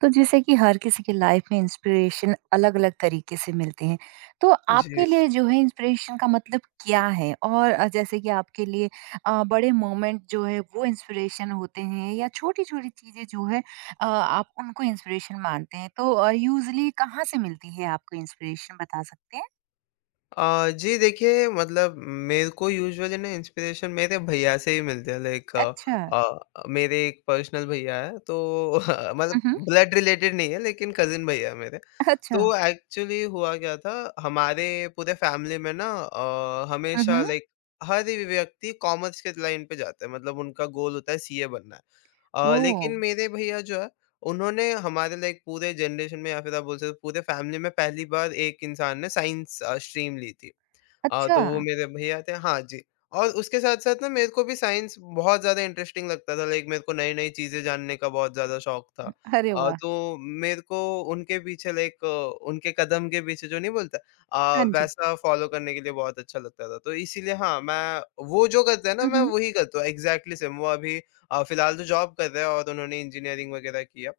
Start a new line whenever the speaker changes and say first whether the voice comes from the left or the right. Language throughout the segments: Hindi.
right: तो जैसे कि हर किसी की लाइफ में इंस्पिरेशन अलग-अलग तरीके से मिलते हैं। तो
left: जी।
right: आपके लिए जो है इंस्पिरेशन का मतलब क्या है? और जैसे कि आपके लिए बड़े मोमेंट जो है वो इंस्पिरेशन होते हैं या छोटी-छोटी चीज़ें जो है आप उनको इंस्पिरेशन मानते हैं। तो यूजुअली कहाँ से मिलती है आपको इंस्पिरेशन बता सकते हैं?
left: जी देखिए मतलब मेरे को यूजुअली ना इंस्पिरेशन मेरे भैया से ही मिलते हैं लाइक
right: अच्छा।
left: अ, मेरे एक पर्सनल भैया है तो
right: हुँ,
left: मतलब
right: हुँ।
left: ब्लड रिलेटेड नहीं है लेकिन कज़िन भैया है मेरे।
right: अच्छा।
left: तो एक्चुअली हुआ क्या था हमारे पूरे फैमिली में ना
right: हुँ,
left: हमेशा
right: हुँ।
left: लाइक हर ही व्यक्ति कॉमर्स के लाइन पे जाता है मतलब उनका गोल होता है सीए बनना है।
right: ओह!
left: लेकिन मेरे भैया जो है उन्होंने हमारे लाइक पूरे जनरेशन में या फिर आप बोल सकते हो पूरे फैमिली में पहली बार एक इंसान ने साइंस स्ट्रीम ली थी।
right: अच्छा।
left: तो वो मेरे भैया थे हाँ जी। और उसके साथ-साथ ना मेरे को भी साइंस बहुत ज़्यादा इंटरेस्टिंग लगता था लाइक मेरे को नई-नई चीज़ें जानने का बहुत ज़्यादा शौक था।
right: अरे वाह!
left: तो मेरे को उनके पीछे लाइक उनके कदम के पीछे जो नहीं बोलता
right: हाँ जी।
left: वैसा फ़ॉलो करने के लिए बहुत अच्छा लगता था। तो इसीलिए हाँ, मैं वो जो करते हैं ना
right: हुँ,
left: मैं
right: हुँ।
left: वही करता हूँ एग्ज़ैक्टली सेम। वो अभी फ़िलहाल तो जॉब कर रहे हैं और उन्होंने इंजीनियरिंग वग़ैरह किया।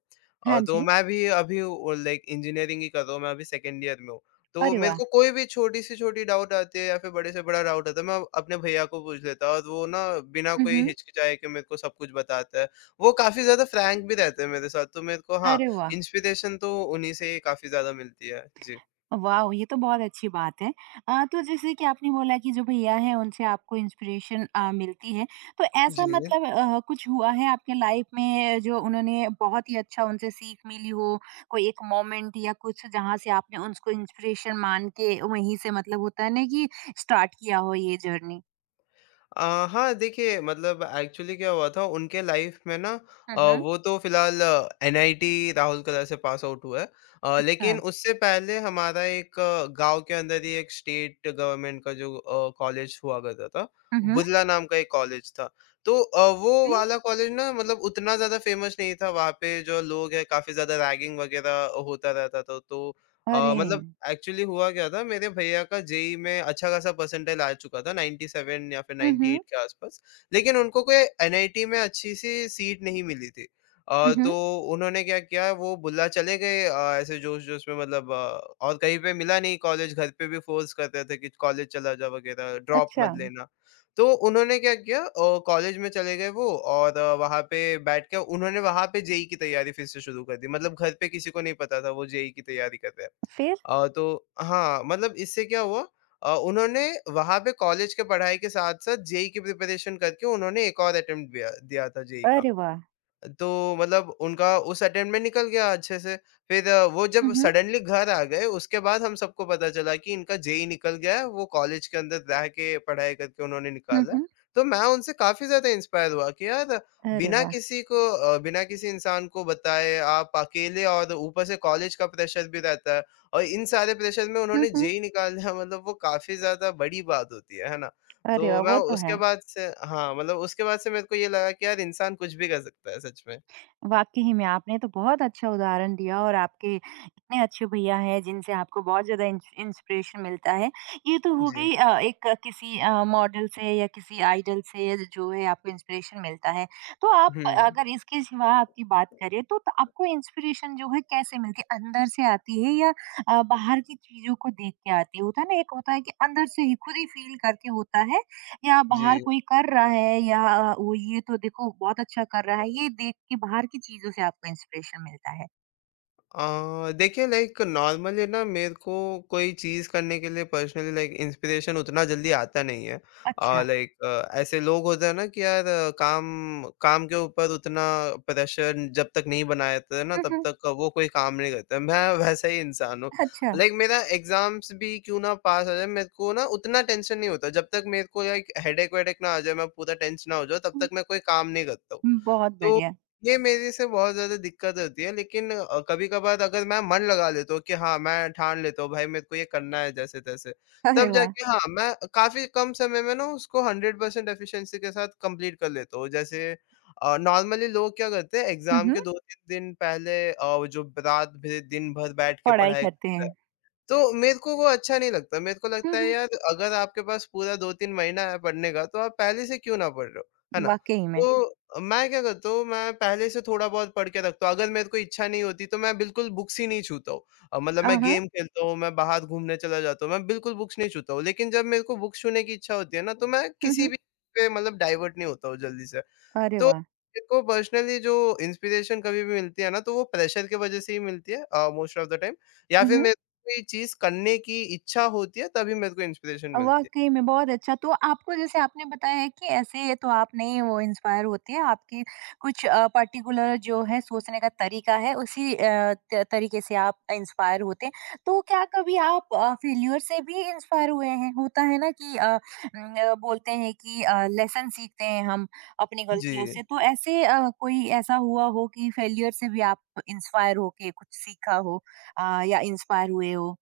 right: हाँ
left: तो
right: जी।
left: मैं भी अभी वो लाइक इंजीनियरिंग ही कर रहा हूँ, मैं अभी सेकंड ईयर में हूँ। तो
right: अरे
left: मेरे
right: वाह!
left: को कोई भी छोटी से छोटी डाउट आती है या फिर बड़े से बड़ा डाउट आता है, मैं अपने भैया को पूछ लेता हूँ और वो ना बिना
right: हुँ,
left: कोई
right: हुँ।
left: हिचकिचाए के मेरे को सब कुछ बताता है। वो काफ़ी ज़्यादा फ्रैंक भी रहते हैं मेरे साथ, तो मेरे को हाँ,
right: अरे वाह!
left: इंस्पिरेशन तो उन्हीं से ही काफ़ी ज़्यादा मिलती है। जी।
right: वाओ! ये तो बहुत अच्छी बात है। तो जैसे कि आपने बोला कि जो भैया हैं उनसे आपको इंस्पिरेशन मिलती है। तो ऐसा
left: जी
right: मतलब कुछ हुआ है आपके लाइफ में जो उन्होंने बहुत ही अच्छा उनसे सीख मिली हो? कोई एक मोमेंट या कुछ जहाँ से आपने उसको इंस्पिरेशन मान के वहीं से मतलब होता है ना कि स्टार्ट किया हो ये जर्नी?
left: हाँ, देखिए मतलब एक्चुअली क्या हुआ था उनके लाइफ में ना
right: हुँ, हुँ।
left: वो तो फ़िलहाल एनआईटी राहुल कला से पास आउट हुआ है। लेकिन
right: हाँ।
left: उससे पहले हमारा एक गाँव के अंदर ही एक स्टेट गवर्नमेंट का जो कॉलेज हुआ करता था,
right: हुँ, हुँ।
left: बुधला नाम का एक कॉलेज था। तो वो
right: फिर?
left: वाला कॉलेज ना मतलब उतना ज़्यादा फ़ेमस नहीं था, वहाँ पे जो लोग हैं काफ़ी ज़्यादा रैगिंग वग़ैरह होता रहता था। तो
right: अरे!
left: मतलब एक्चुअली हुआ क्या था, मेरे भैया का जेईई में अच्छा खासा परसेंटाइल आ चुका था, 97 या फिर
right: हुँ,
left: 98
right: हुँ।
left: के आस-पास। लेकिन उनको कोई एनआईटी में अच्छी-सी सीट नहीं मिली थी।
right: हुँ, हुँ।
left: तो उन्होंने क्या किया, वो बुर्ला चले गए ऐसे जोश-जोश में मतलब और कहीं पे मिला नहीं कॉलेज, घर पे भी फ़ोर्स करते थे कि कॉलेज चला जा वगैरह, ड्रॉप
right: अच्छा,
left: मत लेना। तो उन्होंने क्या किया कॉलेज में चले गए वो और वहाँ पे बैठ के उन्होंने वहाँ पे जेईई की तैयारी फिर से शुरू कर दी। मतलब घर पे किसी को नहीं पता था, वो जेईई की तैयारी कर रहे हैं।
right: फिर?
left: तो हाँ, मतलब इससे क्या हुआ उन्होंने वहाँ पे कॉलेज के पढ़ाई के साथ-साथ जेईई की प्रिपरेशन करके उन्होंने एक और अटेम्प्ट दिया दिया था जेईई का।
right: अरे वाह!
left: तो मतलब उनका उस अटेम्प्ट में निकल गया अच्छे से। फिर वो
right: हुँ,
left: जब
right: हुँ।
left: सडनली घर आ गए, उसके बाद हम सबको पता चला कि इनका जेईई निकल गया है, वो कॉलेज के अंदर रह के पढ़ाई करके उन्होंने
right: हुँ,
left: निकाला।
right: हुँ।
left: तो मैं उनसे काफ़ी ज़्यादा इंस्पायर हुआ कि यार
right: अरे
left: बिना
right: वाह!
left: किसी को बिना किसी इंसान को बताए आप अकेले और ऊपर से कॉलेज का प्रेशर भी रहता है और इन सारे प्रेशर में
right: हुँ,
left: उन्होंने
right: हुँ।
left: जेईई निकाला मतलब वो काफ़ी ज़्यादा बड़ी बात होती है ना?
right: अरे
left: तो
right: वाह!
left: मैं
right: वो तो
left: उसके
right: है।
left: बाद से हाँ, मतलब उसके बाद से मेरे को ये लगा कि यार इंसान कुछ भी कर सकता है सच में।
right: वाक़ई में आपने तो बहुत अच्छा उदाहरण दिया और आपके इतने अच्छे भैया हैं जिनसे आपको बहुत ज़्यादा इंस्पिरेशन मिलता है। ये तो हो
left: जी।
right: गई एक किसी किसी मॉडल से या किसी आइडल से जो है आपको इंस्पिरेशन मिलता है। तो आप
left: हुँ,
right: अगर इसके सिवा आपकी बात करें तो त आपको इंस्पिरेशन जो है कैसे मिलती है? अंदर से आती है या बाहर की चीज़ों को देख के आती है? होता है ना एक होता है कि अंदर से ही खुद ही फ़ील करके होता है या
left: जी।
right: बाहर कोई कर रहा है या वो ये तो देखो बहुत अच्छा कर रहा है, ये देख के बाहर की चीज़ों से आपको इंस्पिरेशन मिलता है।
left: देखिए लाइक नॉर्मली ना मेरे को कोई चीज़ करने के लिए पर्सनली लाइक इंस्पिरेशन उतना जल्दी आता नहीं है।
right: अच्छा।
left: लाइक ऐसे लोग होते हैं ना कि यार काम काम के ऊपर उतना प्रेशर जब तक नहीं बनाते हैं ना
right: हुँ,
left: तब
right: हुँ।
left: तक वो कोई काम नहीं करते। मैं वैसा ही इंसान हूँ।
right: अच्छा।
left: लाइक मेरा एग्ज़ाम्स भी क्यों ना पास हो जाए मेरे को ना उतना टेंशन नहीं होता। जब तक मेरे को लाइक हेडेक वेडेक ना आ जाए मैं पूरा टेंशन ना हो जाऊँ तब
right: हुँ,
left: तक मैं कोई काम नहीं करता हूँ।
right: हुँ, बहुत
left: तो
right: बढ़िया।
left: ये मेरे से बहुत ज़्यादा दिक्कत होती है लेकिन कभी-कभार अगर मैं मन लगा लेता हूँ कि हाँ, मैं ठान लेता हूँ भाई मेरे को ये करना है जैसे-तैसे,
right: अरे
left: तब
right: वाह!
left: जाके हाँ, मैं काफ़ी कम समय में ना उसको 100% एफिशिएंसी के साथ कंप्लीट कर लेता हूँ। जैसे नॉर्मली लोग क्या करते हैं
right: हुँ,
left: एग्ज़ाम
right: हुँ,
left: के 2-3 दिन पहले वो जो रात भर दिन भर बैठ के
right: पढ़ाई
left: पढ़ाई
right: करते हैं।
left: तो मेरे को वो अच्छा नहीं लगता। मेरे को
right: हुँ,
left: लगता है
right: हुँ,
left: यार अगर आपके पास पूरा 2-3 महीना है पढ़ने का तो आप पहले से क्यों ना पढ़ रहे हो, है ना?
right: वाक़ई में।
left: तो मैं क्या करता हूँ मैं पहले से थोड़ा बहुत पढ़ के रखता हूँ। अगर मेरे को इच्छा नहीं होती तो मैं बिल्कुल बुक्स ही नहीं छूता हूँ। मतलब
right: हाँ,
left: मैं
right: हाँ।
left: गेम खेलता हूँ, मैं बाहर घूमने चला जाता हूँ, मैं बिल्कुल बुक्स नहीं छूता हूँ। लेकिन जब मेरे को बुक्स छूने की इच्छा होती है ना तो मैं
right: हुँ,
left: किसी
right: हुँ।
left: भी पे मतलब डाइवर्ट नहीं होता हूँ जल्दी से।
right: अरे
left: तो
right: वाह!
left: मेरे को पर्सनली जो इंस्पिरेशन कभी भी मिलती है ना, तो वो प्रेशर की वजह से ही मिलती है मोस्ट ऑफ द टाइम या
right: हुँ,
left: फिर
right: हुँ।
left: मेरे को कोई चीज़ करने की इच्छा होती है, तभी मेरे को इंस्पिरेशन मिलती है।
right: वाक़ई में बहुत अच्छा। तो आपको जैसे आपने बताया है कि ऐसे तो आप नहीं वो इंस्पायर होती हैं, आपकी कुछ पर्टिकुलर जो है सोचने का तरीका है उसी अ, त तरीके से आप इंस्पायर होते हैं। तो क्या कभी आप फेल्योर से भी इंस्पायर हुए हैं? होता है ना कि बोलते हैं कि लेसन सीखते हैं हम अपनी
left: जी।
right: गलतियों से। तो ऐसे कोई ऐसा हुआ हो कि फेल्योर से भी आप इंस्पायर होके कुछ सीखा हो या इंस्पायर हुए हो?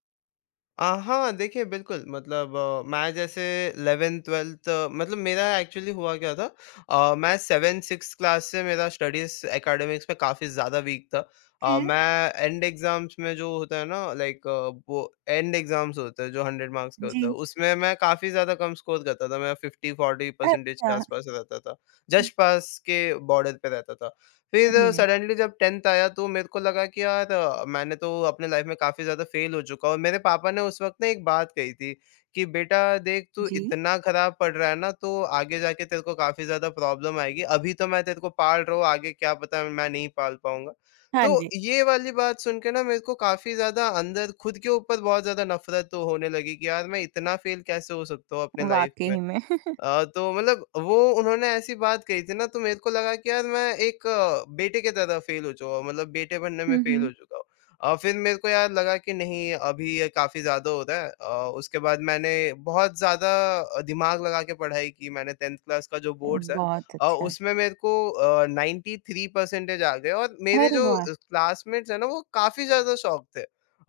left: हाँ, देखिए बिल्कुल मतलब मैं जैसे 11th-12th मतलब मेरा एक्चुअली हुआ क्या था मैं 7th-6th क्लास से मेरा स्टडीज़ एकेडमिक्स में काफ़ी ज़्यादा वीक था।
right: फिर?
left: मैं एंड एग्ज़ाम्स में जो होता है ना लाइक वो एंड एग्ज़ाम्स होते हैं जो 100 मार्क्स के
right: जी।
left: होते हैं, उसमें मैं काफ़ी ज़्यादा कम स्कोर करता था। मैं 50-40 परसेंटेज के
right: अच्छा।
left: आस-पास रहता था। जस्ट पास के बॉर्डर पे रहता था। फिर
right: अरे!
left: सडनली जब 10th आया तो मेरे को लगा कि यार मैंने तो अपने लाइफ में काफ़ी ज़्यादा फ़ेल हो चुका हूँ। मेरे पापा ने उस वक़्त ना एक बात कही थी कि बेटा देख तू
right: जी।
left: इतना ख़राब पढ़ रहा है ना तो आगे जाके तेरे को काफ़ी ज़्यादा प्रॉब्लम आएगी। अभी तो मैं तेरे को पाल रहा हूँ, आगे क्या पता मैं नहीं पाल पाऊँगा।
right: हाँ
left: तो
right: जी,
left: ये वाली बात सुन के ना मेरे को काफ़ी ज़्यादा अंदर खुद के ऊपर बहुत ज़्यादा नफ़रत तो होने लगी कि यार मैं इतना फ़ेल कैसे हो सकता हूँ अपने लाइफ में।
right: वाक़ई में।
left: तो मतलब वो उन्होंने ऐसी बात कही थी ना तो मेरे को लगा कि यार मैं एक बेटे की तरह फ़ेल हो चुका हूँ, मतलब बेटे बनने में
right: हुँ,
left: फ़ेल हो
right: हुँ।
left: चुका हूँ। फिर मेरे को यार लगा कि नहीं अभी ये काफ़ी ज़्यादा हो रहा है। उसके बाद मैंने बहुत ज़्यादा दिमाग लगा के पढ़ाई की मैंने 10th क्लास का जो बोर्ड्स है
right: बहुत अच्छा।
left: उसमें मेरे को 93 परसेंटेज आ गए और मेरे
right: अरे
left: जो
right: वाह!
left: क्लासमेट्स हैं ना वो काफ़ी ज़्यादा शॉक थे।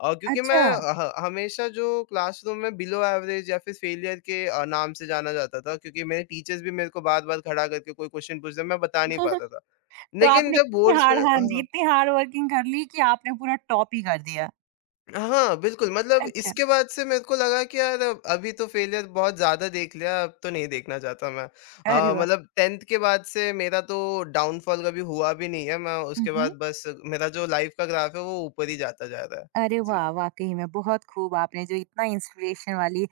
left: क्योंकि मैं
right: अच्छा।
left: ह हमेशा जो क्लासरूम में बिलो एवरेज या फिर फेलियर के नाम से जाना जाता था क्योंकि मेरे टीचर्स भी मेरे को बार-बार खड़ा करके कोई क्वेश्चन पूछते, मैं बता नहीं पाता था।
right: तो
left: लेकिन
right: आपने
left: जब
right: इतनी
left: बोर्ड्स में
right: हार्ड हाँ जी,
left: हाँ।
right: इतनी हार्ड वर्किंग कर ली कि आपने पूरा टॉप ही कर दिया।
left: हाँ, बिल्कुल मतलब
right: अच्छा।
left: इसके बाद से मेरे को लगा कि यार अभी तो फेलियर बहुत ज़्यादा देख लिया, अब तो नहीं देखना चाहता मैं।
right: अरे वाह!
left: मतलब 10th के बाद से मेरा तो डाउनफॉल कभी हुआ भी नहीं है, मैं
right: हुँ,
left: उसके बाद
right: हुँ।
left: बस मेरा जो लाइफ का ग्राफ है वो ऊपर ही जाता जा रहा है।
right: अरे
left: जी।
right: वाह! वाक़ई में बहुत खूब आपने जो इतना इंस्पिरेशन वाली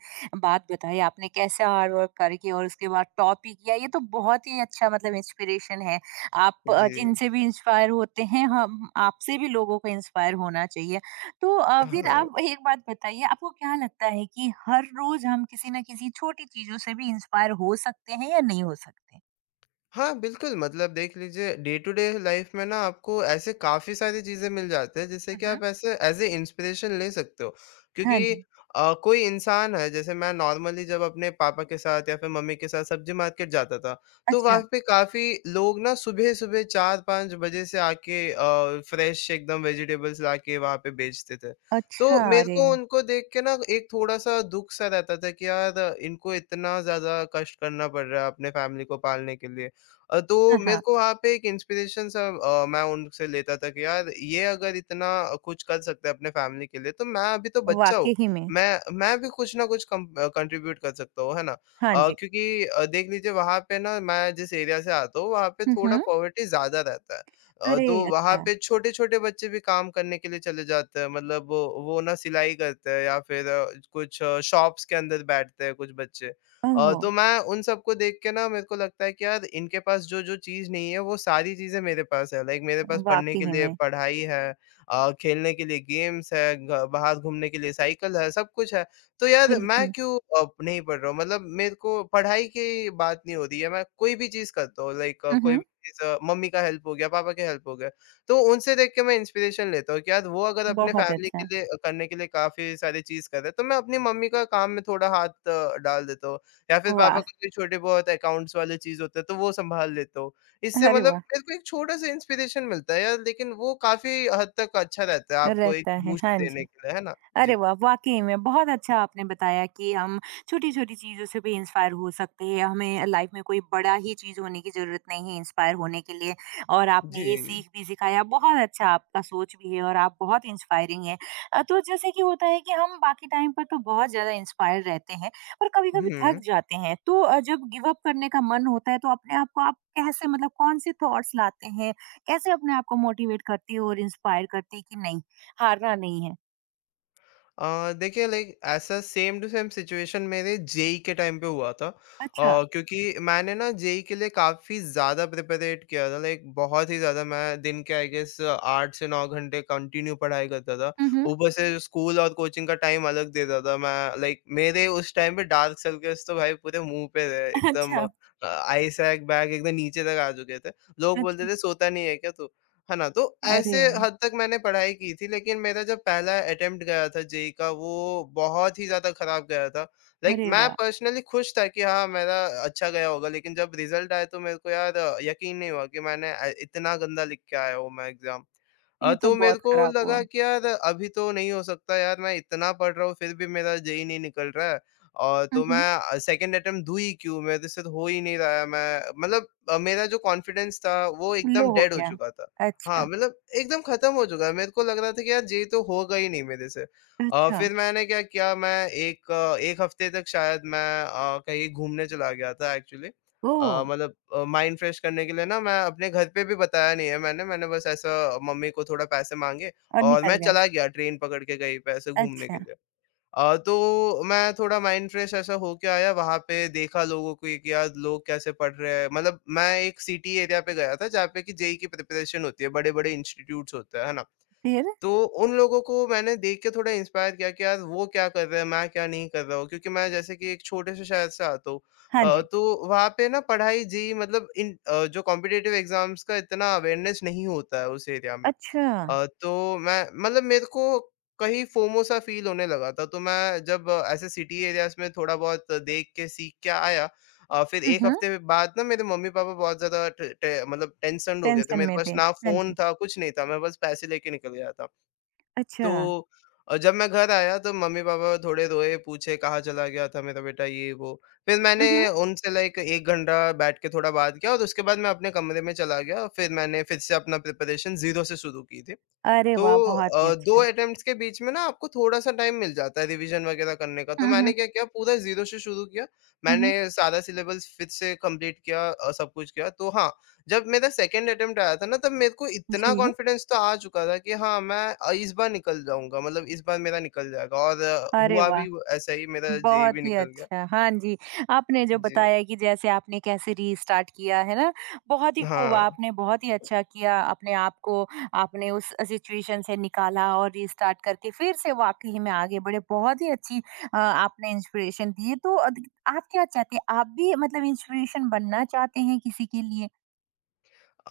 right: बात बताई आपने कैसे हार्ड वर्क करके और उसके बाद टॉप ही किया, ये तो बहुत ही अच्छा मतलब इंस्पिरेशन है। आप
left: जी।
right: जिनसे भी इंस्पायर होते हैं हम आपसे भी लोगों को इंस्पायर होना चाहिए। तो फिर
left: हाँ।
right: आप एक बात बताइए आपको क्या लगता है कि हर रोज़ हम किसी न किसी छोटी चीज़ों से भी इंस्पायर हो सकते हैं या नहीं हो सकते?
left: हाँ, बिल्कुल मतलब देख लीजिए डे टू डे लाइफ़ में ना आपको ऐसे काफ़ी सारी चीज़ें मिल जाते हैं जिससे
right: हुँ,
left: कि
right: हुँ।
left: आप ऐसे एज़ अ इंस्पिरेशन ले सकते हो।
right: हाँ
left: क्योंकि
right: जी।
left: कोई इंसान है जैसे मैं नॉर्मली जब अपने पापा के साथ या फिर मम्मी के साथ सब्ज़ी मार्केट जाता था, तो
right: अच्छा,
left: वहाँ पे काफ़ी लोग ना सुबह-सुबह 4-5 बजे से आके फ्रेश एकदम वेजिटेबल्स लाके वहाँ पे बेचते थे। तो
right: अच्छा
left: मेरे
right: अरे!
left: को उनको देख के ना एक थोड़ा-सा दुःख सा रहता था कि यार इनको इतना ज़्यादा कष्ट करना पड़ रहा है अपने फ़ैमिली को पालने के लिए। तो
right: हाँ,
left: मेरे
right: हाँ।
left: को वहाँ पे एक इंस्पिरेशन सा मैं उनसे लेता था कि यार ये अगर इतना कुछ कर सकते हैं अपने फैमिली के लिए तो मैं अभी तो बच्चा हूँ।
right: वाक़ई में।
left: मैं भी कुछ ना कुछ कम कंट्रीब्यूट कर सकता हूँ, है ना?
right: हाँ जी।
left: क्योंकि देख लीजिए वहाँ पे ना मैं जिस एरिया से आता हूँ वहाँ पे
right: हुँ,
left: थोड़ा
right: हुँ।
left: पॉवर्टी ज़्यादा रहता है।
right: अरे!
left: तो वहाँ
right: अच्छा।
left: पे छोटे-छोटे बच्चे भी काम करने के लिए चले जाते हैं मतलब वो ना सिलाई करते हैं या फिर कुछ शॉप्स के अंदर बैठते हैं कुछ बच्चे।
right: ओह!
left: तो मैं उन सबको देख के ना मेरे को लगता है कि यार इनके पास जो-जो चीज़ नहीं है वो सारी चीज़ें मेरे पास है। लाइक मेरे पास पढ़ने के
right: वाक़ई
left: लिए
right: में।
left: पढ़ाई है, खेलने के लिए गेम्स है, घ बाहर घूमने के लिए साइकिल है, सब कुछ है। तो यार मैं
right: बिल्कुल।
left: क्यों नहीं पढ़ रहा हूँ? मतलब मेरे को पढ़ाई की बात नहीं हो रही है, मैं कोई भी चीज़ करता हूँ लाइक
right: हुँ,
left: कोई
right: हुँ।
left: भी चीज़ मम्मी का हेल्प हो गया, पापा के हेल्प हो गया। तो उनसे देख के मैं इंस्पिरेशन लेता हूँ कि यार वो अगर अपने
right: बहुत
left: फैमिली के
right: अच्छा।
left: लिए करने के लिए काफ़ी सारी चीज़ कर रहे हैं, तो मैं अपनी मम्मी का काम में थोड़ा हाथ डाल देता हूँ। या फिर पापा
right: वाह!
left: का कोई छोटे-बहुत अकाउंट्स वाले चीज़ होता है तो वो सँभाल लेता हूँ। इससे
right: अरे
left: मतलब
right: वाह!
left: मेरे को एक छोटा-सा इंस्पिरेशन मिलता है यार, लेकिन वो काफ़ी हद तक अच्छा रहता है आपको एक
right: रहता है।
left: बूस्ट
right: हाँ
left: देने
right: जी।
left: के लिए, है ना?
right: अरे
left: जी।
right: वाह! वाक़ई में बहुत अच्छा आपने बताया कि हम छोटी-छोटी चीज़ों से भी इंस्पायर हो सकते हैं, हमें लाइफ़ में कोई बड़ा ही चीज़ होने की ज़रूरत नहीं है इंस्पायर होने के लिए और आपने
left: जी।
right: ये सीख भी सिखाया, बहुत अच्छा आपका सोच भी है और आप बहुत इंस्पायरिंग हैं। तो जैसे कि होता है कि हम बाकी टाइम पर तो बहुत ज़्यादा इंस्पायर रहते हैं, पर कभी-कभी थक
left: हुँ।
right: जाते हैं, तो जब गिव अप करने का मन होता है, तो अपने आप को आप कैसे मतलब कौन-से थॉट्स लाते हैं? कैसे अपने आप को मोटिवेट करते हो और इंस्पायर करते हैं कि नहीं, हारना नहीं है?
left: देखिए लाइक ऐसा सेम टू सेम सिचुएशन मेरे जेई के टाइम पे हुआ था,
right: अच्छा।
left: क्योंकि मैंने ना जेई के लिए काफ़ी ज़्यादा प्रिपरेट किया था लाइक बहुत ही ज़्यादा। मैं दिन के आई गेस 8 से 9 घंटे कंटिन्यू पढ़ाई करता था,
right: हुँ, हुँ।
left: ऊपर से स्कूल और कोचिंग का टाइम अलग देता था मैं। लाइक मेरे उस टाइम पे डार्क सर्कल्स तो भाई पूरे मुंह पे थे एकदम,
right: अच्छा,
left: आई सैक बैग एकदम नीचे तक आ चुके थे, लोग बोलते
right: अच्छा।
left: थे सोता नहीं है क्या तू, है ना? तो ऐसे
right: अरे!
left: हद तक मैंने पढ़ाई की थी, लेकिन मेरा जो पहला अटेम्प्ट गया था जेईई का वो बहुत ही ज़्यादा ख़राब गया था। लाइक
right: अरे
left: मैं
right: वाह!
left: पर्सनली खुश था कि हाँ, मेरा अच्छा गया होगा, लेकिन जब रिज़ल्ट आया तो मेरे को यार यकीन नहीं हुआ कि मैंने इतना गंदा लिख के आया हूँ मैं एग्ज़ाम।
right: ये तो
left: तो मेरे
right: बहुत
left: को
right: खराब हुआ।
left: लगा कि यार अभी तो नहीं हो सकता यार, मैं इतना पढ़ रहा हूँ फिर भी मेरा जेईई नहीं निकल रहा है, और
right: हुँ,
left: तो
right: हुँ।
left: मैं सेकंड अटेम्प्ट दूँ ही क्यों? मेरे से तो हो ही नहीं रहा है। मैं मतलब मेरा जो कॉन्फिडेंस था वो
right: लो
left: एकदम
right: हो
left: डेड हो
right: गया।
left: चुका था। हाँ,
right: अच्छा,
left: मतलब एकदम ख़त्म हो चुका है। मेरे को लग रहा था कि यार जेईई तो होगा ही नहीं मेरे से।
right: अच्छा।
left: फिर मैंने क्या किया, मैं एक 1 हफ़्ते तक शायद मैं कहीं घूमने चला गया था एक्चुअली।
right: ओह!
left: मतलब माइंड फ्रेश करने के लिए ना मैं अपने घर पे भी बताया नहीं है मैंने, मैंने बस ऐसा मम्मी को थोड़ा पैसे माँगे
right: और
left: और
right: निकल
left: मैं
right: गए।
left: चला गया ट्रेन पकड़ के कहीं पे ऐसे घूमने के
right: अच्छा,
left: लिए। तो मैं थोड़ा माइंड फ्रेश ऐसा होके आया, वहाँ पे देखा लोगों को कि यार लोग कैसे पढ़ रहे हैं। मतलब मैं एक सिटी एरिया पे गया था जहाँ पे कि जेईई की प्रिपरेशन होती है, बड़े-बड़े इंस्टीट्यूट्स होते हैं, है ना?
right: फिर?
left: तो उन लोगों को मैंने देख के थोड़ा इंस्पायर किया कि यार वो क्या कर रहा है, मैं क्या नहीं कर रहा हूँ। क्योंकि मैं जैसे कि एक छोटे से शहर से आता हूँ,
right: हाँ जी।
left: तो वहाँ पे ना पढ़ाई जेईई मतलब इन जो कॉम्पिटिटिव एग्ज़ाम्स का इतना अवेयरनेस नहीं होता है उस एरिया में।
right: अच्छा,
left: तो मैं मतलब मेरे को कहीं फोमो सा फ़ील होने लगा था। तो मैं जब ऐसे सिटी एरियाज़ में थोड़ा बहुत देख के सीख के आया, फिर
right: हुँ,
left: 1
right: हुँ।
left: हफ़्ते बाद ना मेरे मम्मी-पापा बहुत ज़्यादा ट टे मतलब टेंशन्ड हो गए थे।
right: टेंशन
left: मेरे
right: में
left: पास
right: थे।
left: ना
right: हाँ
left: फ़ोन
right: जी।
left: था, कुछ नहीं था, मैं बस पैसे लेके निकल गया था।
right: अच्छा।
left: तो जब मैं घर आया तो मम्मी-पापा थोड़े रोए, पूछे कहाँ चला गया था मेरा बेटा ये वो। फिर मैंने
right: हुँ, हुँ।
left: उनसे लाइक 1 घंटा बैठ के थोड़ा बात किया और उसके बाद मैं अपने कमरे में चला गया। फिर मैंने फिर से अपना प्रिपरेशन ज़ीरो से शुरू की थी।
right: अरे
left: तो
right: वाह! बहुत ही
left: 2
right: अच्छा।
left: अटेम्प्ट्स के बीच में ना आपको थोड़ा-सा टाइम मिल जाता है रिवीजन वगैरह करने का। तो
right: हुँ,
left: मैंने
right: हुँ।
left: क्या किया पूरा ज़ीरो से शुरू किया।
right: हुँ,
left: मैंने
right: हुँ।
left: सारा सिलेबस फिर से कंप्लीट किया, सब कुछ किया। तो हाँ, जब मेरा सेकंड अटेम्प्ट आया था ना तब मेरे को इतना
right: जी,
left: कॉन्फिडेंस तो आ चुका था कि हाँ, मैं इस बार निकल जाऊँगा, मतलब इस बार मेरा निकल जाएगा, और
right: अरे
left: हुआ
right: वाह!
left: भी ऐसा ही, मेरा जेईई
right: बहुत
left: भी
right: ही
left: निकल गया।
right: अच्छा, हाँ जी। आपने जो
left: जी,
right: बताया कि जैसे आपने कैसे रीस्टार्ट किया, है ना? बहुत ही खूब,
left: हाँ।
right: आपने बहुत ही अच्छा किया, अपने आप को आपने उस सिचुएशन से निकाला और रीस्टार्ट करके फिर से वाक़ई में आगे बढ़े। बहुत ही अच्छी आपने इंस्पिरेशन दी है, तो अद आप क्या चाहते हैं? आप भी मतलब इंस्पिरेशन बनना चाहते हैं किसी के लिए?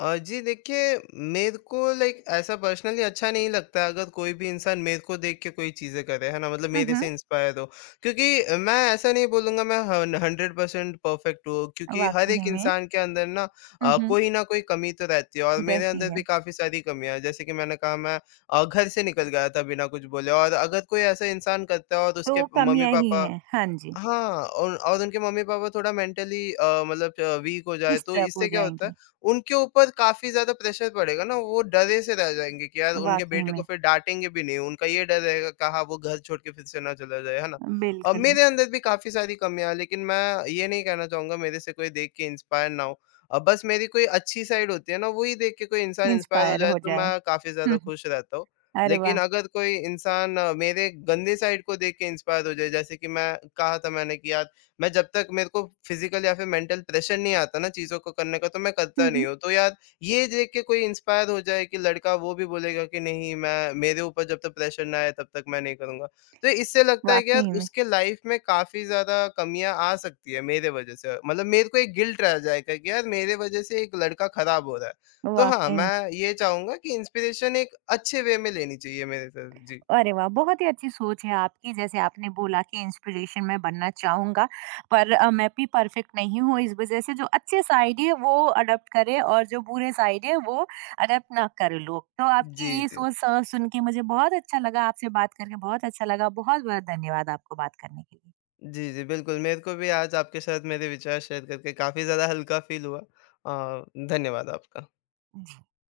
left: जी देखिए, मेरे को लाइक ऐसा पर्सनली अच्छा नहीं लगता अगर कोई भी इंसान मेरे को देख के कोई चीज़ें करे, है ना? मतलब
right: हुँ,
left: मेरे
right: हुँ।
left: से इंस्पायर हो। क्योंकि मैं ऐसा नहीं बोलूँगा मैं हन 100% परफेक्ट हूँ, क्योंकि हर
right: वाक़ई
left: एक
right: में
left: इंसान के अंदर ना
right: हुँ, हुँ,
left: कोई ना कोई कमी तो रहती है और मेरे अंदर
right: रहती
left: भी
right: है।
left: काफ़ी सारी कमियाँ हैं। जैसे कि मैंने कहा, मैं घर से निकल गया था बिना कुछ बोले, और अगर कोई ऐसा इंसान करता है और उसके
right: तो कमियाँ ही
left: मम्मी-पापा,
right: हैं। हाँ जी,
left: हाँ, और उनके मम्मी-पापा थोड़ा मेंटली मतलब वीक हो जाए, तो
right: डिस्टर्ब हो
left: इससे क्या होता है,
right: जाएँगी,
left: उनके ऊपर काफ़ी ज़्यादा प्रेशर पड़ेगा ना, वो डरे से रह जाएँगे कि यार उनके
right: वाक़ई
left: बेटे को
right: में।
left: फिर डाँटेंगे भी नहीं, उनका ये डर रहेगा कहाँ वो घर छोड़ के फिर से ना चला जाए, है ना? और
right: बिल्कुल।
left: मेरे अंदर भी काफ़ी सारी कमियाँ हैं, लेकिन मैं ये नहीं कहना चाहूँगा मेरे से कोई देख के इंस्पायर ना हो। बस मेरी कोई अच्छी साइड होती है ना, वो ही देख के कोई इंसान इंस्पायर हो
right: इंस्पायर
left: जाए
right: हो
left: तो
right: जाए।
left: मैं काफ़ी ज़्यादा
right: हुँ, हुँ।
left: खुश रहता हूँ।
right: अरे
left: लेकिन
right: वाह!
left: अगर कोई इंसान मेरे गंदे साइड को देख के इंस्पायर हो जाए, जैसे कि मैं कहा था मैंने कि यार मैं जब तक मेरे को फिजिकल या फिर मेंटल प्रेशर नहीं आता ना चीज़ों को करने का तो मैं करता
right: हुँ,
left: नहीं
right: हुँ।
left: हूँ। तो यार ये देख के कोई इंस्पायर हो जाए कि लड़का, वो भी बोलेगा कि नहीं, मैं मेरे ऊपर जब तक प्रेशर ना आए तब तक मैं नहीं करूँगा। तो इससे लगता है कि यार
right: वाक़ई में,
left: उसके लाइफ में काफ़ी ज़्यादा कमियाँ आ सकती है मेरे वज़ह से, मतलब मेरे को एक गिल्ट रह जाएगा कि यार मेरे वज़ह से एक लड़का खराब हो रहा है। तो हाँ,
right: वाक़ई में।
left: मैं ये चाहूँगा कि इंस्पिरेशन एक अच्छे वे में लेनी चाहिए मेरे तरफ। जी।
right: अरे वाह! बहुत ही अच्छी सोच है आपकी जैसे आपने बोला कि इंस्पिरेशन मैं बनना चाहूँगा पर मैं भी परफेक्ट नहीं हूँ इस वज़ह से जो अच्छे साइड है वो अडॉप्ट करें और जो बुरे साइड है वो अडॉप्ट ना करें लोग। तो
left: जी,
right: आपकी ये
left: जी।
right: सोच स सुन के मुझे बहुत अच्छा लगा, आपसे बात करके बहुत अच्छा लगा। बहुत-बहुत धन्यवाद आपको बात करने के लिए।
left: जी, जी, बिल्कुल। मेरे को भी आज आपके साथ मेरे विचार शेयर करके काफ़ी ज़्यादा हल्का फ़ील हुआ। धन्यवाद आपका।
right: जी।